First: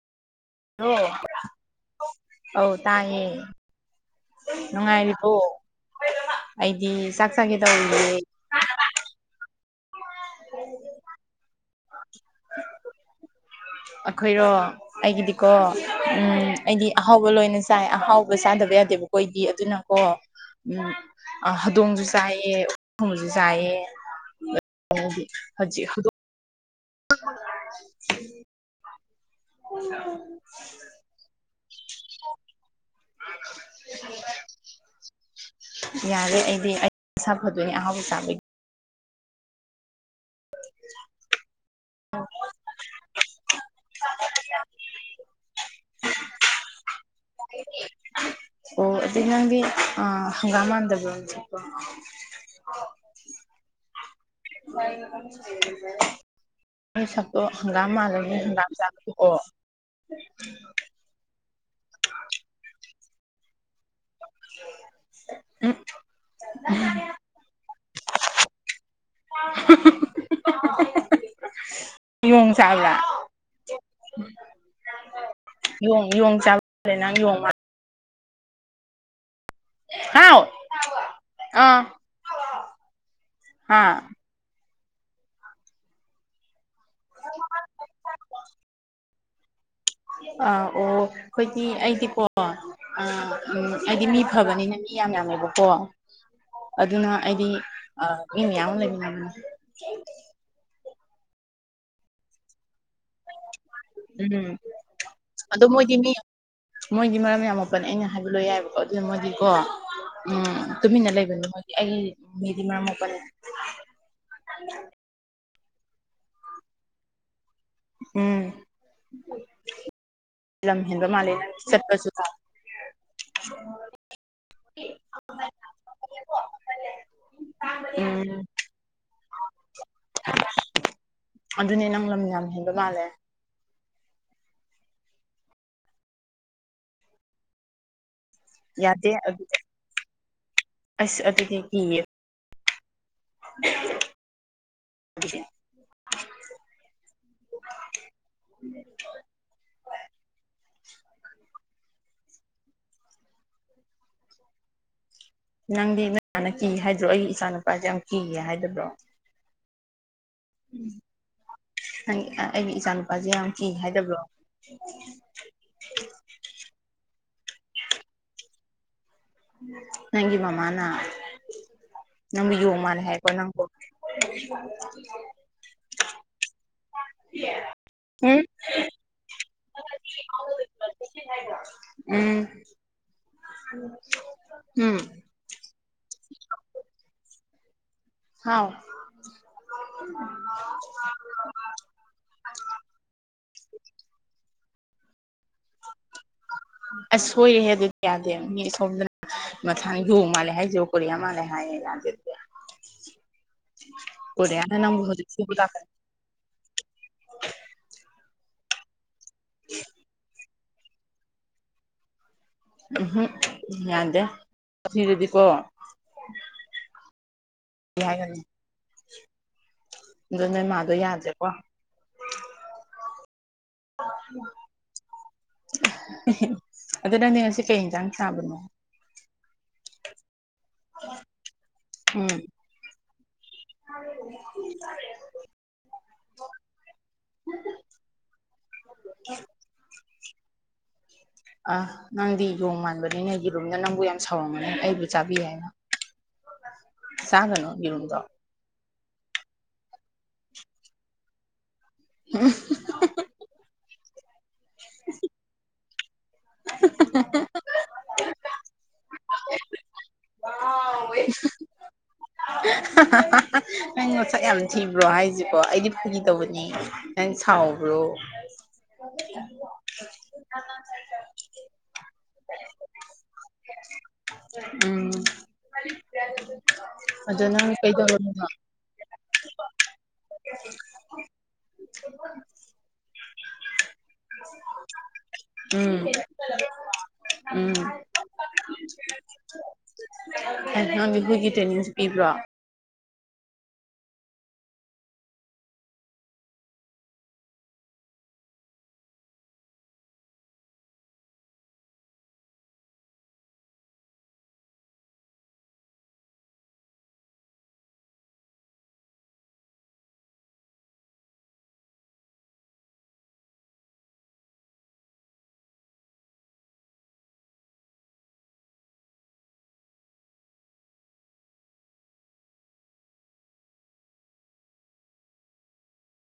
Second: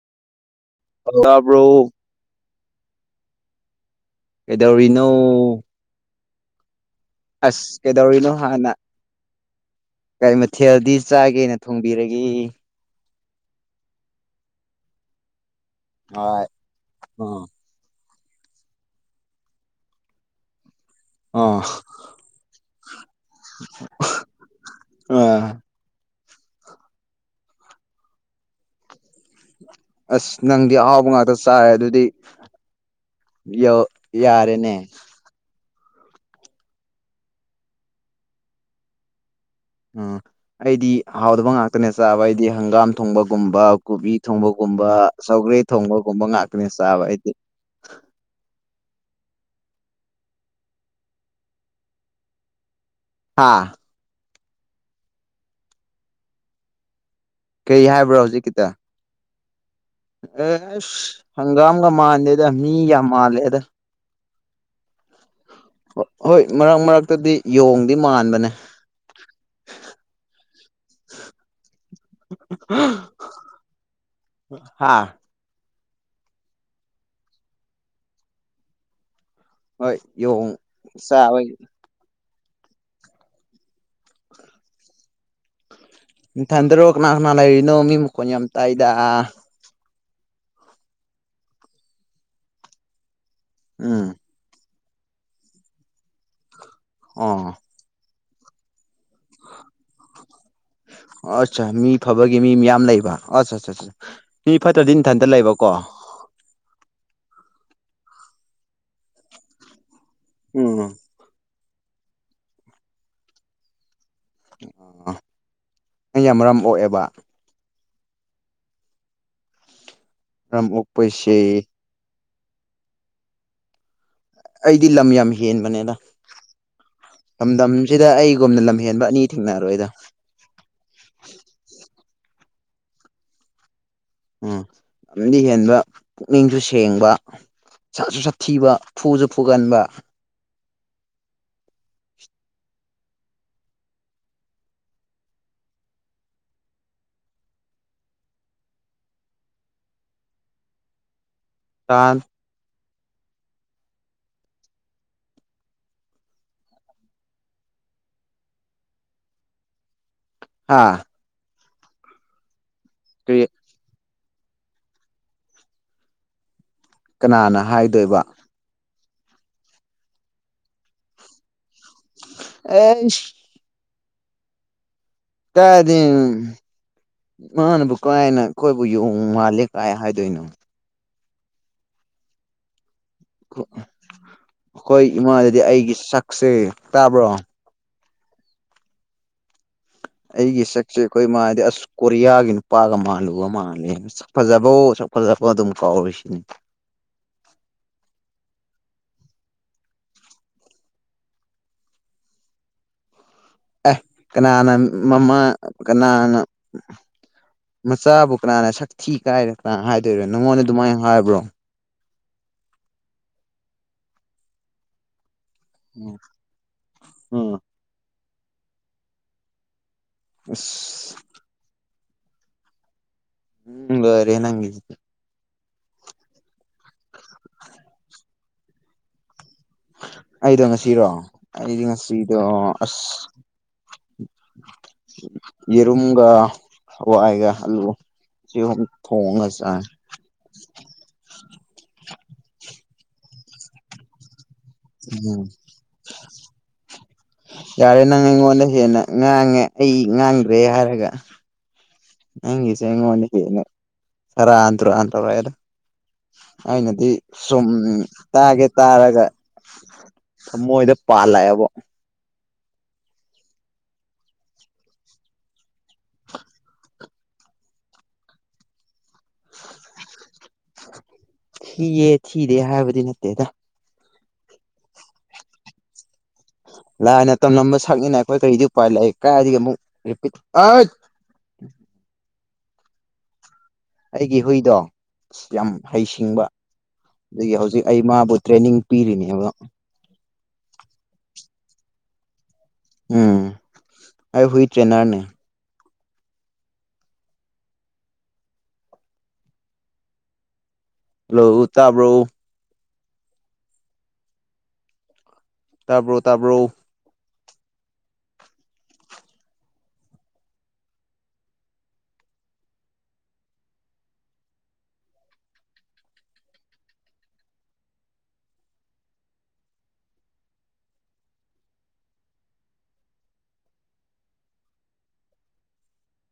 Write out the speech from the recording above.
hello ꯍꯇꯥꯕ꯭ꯔꯎ ꯑꯧ ꯇꯥꯡꯉꯦ ꯀꯗꯧꯔꯤꯅꯣ ꯑꯩꯗꯤ ꯆꯥꯛ ꯆꯥꯒꯦ ꯑꯁ ꯇꯧꯔꯤꯌꯦ ꯀꯩꯗꯧꯔꯤꯅꯣ ꯍꯥꯟꯅ ꯀꯔꯤ ꯃꯊꯦꯜꯗꯤ ꯆꯥꯒꯦꯅ ꯊꯣꯡꯕꯤꯔꯒ ꯑꯩꯈꯣꯏꯔꯣ ꯑꯩꯒꯤꯗꯤ ꯀꯣ ꯍꯣꯏ ꯑꯩꯗꯤ ꯑꯍꯥꯎꯕ ꯎꯝ ꯂꯣꯏꯅ ꯆꯥꯏ ꯑꯍꯥꯎ ꯆꯗꯕ ꯌꯥꯗꯦꯕꯀꯣ ꯑꯩꯗꯤ ꯑꯗꯨꯅ ꯀꯣ ꯎꯝ ꯑꯥ ꯍꯧꯗꯣꯡꯁꯨ ꯆꯥꯏꯌꯦ ꯑꯣꯛꯊꯣꯡꯕꯖꯨ ꯆꯥꯏꯌꯦ ꯑꯥ ꯍꯧꯖꯤꯛ ꯍꯧꯗꯣꯡ ꯑꯁ ꯅꯪꯗꯤ ꯑꯍꯥꯎꯕ ꯉꯥꯛꯇ ꯆꯥꯏꯦ ꯑꯗꯨꯗꯤ ꯌꯧ ꯌꯥꯔꯦꯅꯦ ꯌꯥꯔꯦ ꯑꯩꯗꯤ ꯑꯩ ꯏꯁꯁꯥ ꯐꯗꯣꯏꯅꯦ ꯑꯍꯥꯎꯕ ꯆꯥꯕꯒꯤ ꯎꯝ ꯑꯩꯗꯤ ꯍꯥꯎꯗꯕ ꯉꯥꯛꯇꯅ ꯆꯥꯕ ꯑꯩꯗꯤ ꯍꯪꯒꯥꯝ ꯊꯣꯡꯕꯒꯨꯝꯕ ꯀꯣꯕꯤ ꯊꯣꯡꯕꯒꯨꯝꯕ ꯁꯧꯒ꯭ꯔꯤ ꯊꯣꯡꯕꯒꯨꯝꯕ ꯉꯥꯛꯇꯅꯤ ꯆꯥꯕ ꯍꯥꯏꯗꯤ ꯑꯣ ꯑꯗꯨꯗ ꯅꯪꯒꯤ ꯑ ꯍꯪꯒꯥꯝ ꯃꯥꯟꯗꯕꯔꯣ ꯍꯥꯥ [unintelligible] ꯑꯩ ꯁꯛꯇꯣ ꯀꯩ ꯍꯪꯒꯥꯝ ꯍꯥꯏꯕ꯭ꯔꯣ ꯃꯥꯜꯂꯒꯦ ꯍꯪꯒꯥꯝ ꯍꯧꯖꯤꯛꯀꯤꯗ ꯆꯥꯕ ꯄꯣꯛꯑꯣ ꯑꯦꯁ ꯍꯪꯒꯥꯝꯒ ꯃꯥꯟꯗꯦꯗ ꯃꯤꯒ ꯃꯥꯜꯂꯦꯗ [unintelligible] ꯍꯣꯏ ꯃꯔꯛ ꯃꯔꯛꯇꯗꯤ ꯌꯣꯡꯗꯤ ꯃꯥꯟꯕꯅꯦ [unintelligible] ꯌꯣꯡ ꯆꯕ꯭ꯔꯥ ꯍꯥꯥ ꯌꯣꯡ ꯌꯣꯡ ꯆꯥꯕꯦ ꯅꯪ ꯌꯣꯡꯕ ꯃꯟ ꯍꯣꯏ ꯌꯣꯡ ꯆꯕꯩ ꯍꯥꯥ ꯏꯊꯟꯇ꯭ꯔꯣ ꯀꯅꯥ ꯀꯅꯥ ꯂꯩꯔꯤꯅꯣ ꯃꯤ ꯃꯈꯣꯟ ꯌꯥꯝ ꯇꯥꯏꯗ ꯑꯥ ꯑꯣ ꯑꯩꯈꯣꯏꯗꯤ ꯑꯩꯗꯤꯀꯣ ꯑꯥ ꯎꯝ ꯑꯩꯗꯤ ꯃꯤ ꯐꯕꯅꯤꯅ ꯃꯤ ꯌꯥꯝ ꯌꯥꯝꯃꯦꯕꯀꯣ ꯑꯗꯨꯅ ꯑꯩꯗꯤ ꯑꯣ ꯃꯤ ꯃꯌꯥꯝ ꯂꯩꯃꯤꯟꯅꯕꯅꯦ ꯑꯆꯥꯥ ꯃꯤ ꯐꯕꯒ ꯃꯤ ꯃꯌꯥꯝ ꯂꯩꯕ ꯑꯁꯥ ꯑꯁꯥ ꯎꯝ ꯃꯤ ꯐꯠꯇ꯭ꯔꯗꯤ ꯏꯊꯟꯇ ꯂꯩꯕꯀꯣ ꯌꯥꯝ ꯃꯄꯜꯟ ꯑꯩꯅ ꯍꯥꯏꯕ ꯂꯣ ꯌꯥꯏꯑꯕꯀꯣ ꯑꯗꯨꯅ ꯃꯣꯏꯗꯤꯀꯣ ꯎꯝ ꯇꯨꯃꯤꯟꯅ ꯂꯩꯕꯅꯤ ꯃꯣꯏ ꯑꯩ ꯃꯦꯗꯤ ꯃꯔꯝ ꯃꯣꯛꯄꯅꯦ ꯅꯪ ꯌꯥꯝ ꯃꯔꯝ ꯑꯣꯛꯑꯦꯕ ꯎꯝ ꯃꯔꯝ ꯂꯝ ꯍꯦꯟꯕ ꯃꯥꯜꯂꯦ ꯅꯪꯗꯤ ꯑꯣꯛꯄꯁꯦ ꯆꯠꯄꯁꯨ [unintelligible] ꯑꯩꯗꯤ ꯂꯝ ꯌꯥꯝ ꯍꯦꯟꯕꯅꯦꯗ ꯂꯝꯗꯝꯁꯤꯗ ꯎꯝ ꯑꯩꯒꯨꯝꯅ ꯂꯝꯍꯦꯟꯕ ꯑꯅꯤ ꯊꯦꯡꯅꯔꯣꯏꯗ ꯑꯗꯨꯅꯦ ꯅꯪ ꯂꯝ ꯌꯥꯝ ꯍꯦꯟꯕ ꯃꯥꯜꯂꯦ ꯎꯝ ꯂꯝꯗꯤ ꯍꯦꯟꯕ ꯄꯨꯛꯅꯤꯡꯁꯨ ꯁꯦꯡꯕ ꯁꯠꯁꯨ ꯁꯠ ꯊꯤꯕ ꯌꯥꯗꯦ ꯐꯨꯁꯨ ꯑꯗꯨꯗꯤ ꯐꯨꯒꯟꯕ ꯑꯁ ꯑꯗꯨꯗꯤ ꯀꯤꯌꯦ [unintelligible] [unintelligible] [unintelligible] ꯅꯪꯗꯤ ꯅꯣꯏ ꯃꯅꯥ ꯀꯤ ꯍꯥꯏꯗ꯭ꯔꯣ ꯑꯩꯒꯤ ꯏꯆꯥ ꯅꯨꯄꯥꯖꯦ ꯌꯥꯝ ꯀꯤꯌꯦ ꯍꯥꯏꯗꯕ꯭ꯔꯣ ꯍꯥꯥ ꯪ ꯑꯩꯒꯤ ꯏꯆꯥ ꯅꯨꯄꯥꯖꯦ ꯌꯥꯝ ꯀꯤ ꯍꯥꯏꯗꯕ꯭ꯔꯣ [unintelligible] ꯀꯅꯥꯅ ꯍꯥꯏꯗꯣꯏꯕ ꯅꯪꯒꯤ ꯃꯃꯥꯅ ꯅꯪꯕꯨ ꯌꯣꯡ ꯃꯥꯜꯂꯦ ꯍꯥꯏꯔꯛꯄ꯭ꯔꯣ ꯑꯦꯁ ꯅꯪꯕꯣ [unintelligible] ꯀꯥꯏꯗꯤ ꯃꯥꯅꯕꯨ ꯀꯥꯏꯅ ꯎꯝ ꯑꯩꯈꯣꯏꯕꯨ ꯌꯉ ꯃꯥ ꯀꯂ ꯀꯥꯏ ꯍꯥꯏꯗꯣꯏꯅꯣ ꯎꯝ ꯎꯝ ꯑꯩꯈꯣꯏ ꯏꯃꯥꯗꯗꯤ ꯑꯩꯒꯤ ꯁꯛꯁꯦ ꯇꯥꯕ꯭ꯔꯣ ꯍ ꯑꯩꯒꯤ ꯁꯛꯁꯦ ꯑꯩꯈꯣꯏ ꯃꯥꯗꯤ ꯑꯁ ꯀꯣꯔꯤꯌꯥꯒꯤ ꯅꯨꯄꯥꯒ ꯃꯥꯜꯂꯨꯕ ꯃꯥꯜꯂꯦ ꯐꯖꯕ ꯑꯣ ꯁ ꯀꯣꯖ ꯑꯁ ꯍꯣꯏꯔꯦ ꯑꯗꯨꯗꯤ ꯀꯌꯥꯗ ꯣꯗꯅ ꯃꯁꯥꯅ ꯌꯨ ꯃꯥꯜꯂꯦ ꯍꯥꯏ ꯣ ꯀꯣꯔꯤꯌꯥ ꯃꯥꯜꯂꯦ ꯍꯥꯏꯌꯦ ꯌꯥꯦ ꯑꯦ ꯀꯅꯥꯅ ꯃꯃꯥ ꯂꯥꯛꯀꯅꯤ ꯀꯅꯥꯅ ꯃꯆꯥꯕꯨ ꯀꯅꯥꯅ ꯁꯛꯊꯤ ꯀꯥꯏꯔ ꯀꯅꯥ ꯍꯥꯏꯗꯣꯏꯔꯅꯣ ꯅꯪꯉꯣꯟꯗ ꯑꯗꯨꯃꯥꯏꯅ ꯍꯥꯏꯕ꯭ꯔꯣ ꯎꯝꯝ ꯌꯥꯗꯦ ꯁꯤꯗꯨꯗꯤꯀꯣ ꯎꯝ ꯎꯝ ꯑꯗꯨ ꯅꯣꯏ ꯃꯥꯗꯣ ꯑꯁ ꯌꯥꯗ꯭ꯔꯦꯕꯣ ꯎꯝ ꯂꯣꯔꯦ ꯅꯪꯒꯤꯗꯨꯗꯤ ꯑꯗꯨ ꯅꯪꯗꯤ ꯉꯁꯤ ꯀꯩ ꯌꯦꯟꯁꯥꯡ ꯆꯕꯅꯣ ꯑꯩꯗꯣ ꯉꯁꯤꯔꯣ ꯑꯩꯗꯤ ꯉꯁꯤꯗꯣ ꯑꯁ ꯎ ꯌꯦꯔꯃꯒ ꯍꯋꯥ ꯑꯩꯒ ꯑꯜ ꯊꯑꯣꯒꯁ ꯑ ꯅꯪꯗꯤ ꯌꯣꯡ ꯃꯥꯟꯕꯅꯤꯅꯦ ꯌꯦꯔꯨꯝꯗ ꯅꯪꯕꯨ ꯌꯥꯝ ꯁꯥꯎꯔꯃꯦ ꯎꯝ ꯆꯥꯒꯅꯣ ꯌꯥꯔꯦ ꯌꯦꯔꯨꯝꯗꯣ ꯅꯪ ꯏꯣꯟꯗ ꯍꯦꯅꯦ ꯉꯥꯡꯉꯦ ꯑꯩ ꯉꯥꯡꯗ꯭ꯔꯦ ꯍꯥꯏꯔꯒ ꯅꯪꯁ ꯍꯉꯅꯤ ꯐꯔ ꯑ꯭ꯔꯣ ꯑꯇ꯭ꯔꯗꯣ ꯑꯅꯗꯤ ꯁꯣꯝ ꯇꯥꯒꯦ ꯇꯥꯔꯒ ꯃꯣꯏꯗ ꯄꯥꯜꯂꯛꯑꯦꯕ ꯅꯪ ꯃꯣꯠꯁꯛ ꯌꯥꯝ ꯊꯤꯕ꯭ꯔꯣ ꯍꯥꯏꯁꯤꯀꯣ ꯑꯩꯗꯤ ꯐꯔꯤꯗꯧꯕꯅꯤ ꯅꯪ ꯁꯥꯎ ꯑꯗꯨ꯭ꯔꯣ ꯊꯤꯌꯦ ꯊꯤꯗꯦ ꯍꯥꯏꯕꯗꯤ ꯅꯠꯇꯦꯗ ꯎꯝ ꯂꯥꯏꯅ ꯑꯗꯣ ꯅꯪ ꯇꯝꯂꯝꯕ ꯁꯛꯅꯤꯅ ꯑꯩꯈꯣꯏ ꯀꯩꯗꯧꯔꯝꯃꯤꯅꯣ ꯀꯔꯤꯗꯤ ꯎꯄꯥꯏ ꯂꯥꯛꯏꯦ ꯀꯥꯏꯗꯒꯤ ꯑꯃꯨꯛ ꯑ ꯑꯩꯒꯤ ꯍꯨꯏꯗꯣ ꯑ ꯌꯥꯝ ꯎꯝ ꯍꯩꯁꯤꯡꯕ ꯑꯗꯒꯤ ꯎꯝ ꯍꯧꯖꯤꯛ ꯑꯩ ꯃꯥꯕꯨ ꯇ꯭ꯔꯦꯅꯤꯡ ꯄꯤꯔꯤꯅꯦꯕ ꯅꯪꯒꯤ ꯍꯒꯤ ꯇ꯭ꯔꯦꯅꯤꯡꯁꯨ ꯄꯤꯕ꯭ꯔꯣ ꯎꯝ ꯑꯩ ꯍꯨꯏ ꯇ꯭ꯔꯦꯅꯔꯅꯦ ꯍꯜꯂꯣ ꯆꯥꯕ꯭ꯔꯣ ꯇꯥꯕ꯭ꯔꯣ ꯇꯥꯕ꯭ꯔꯣ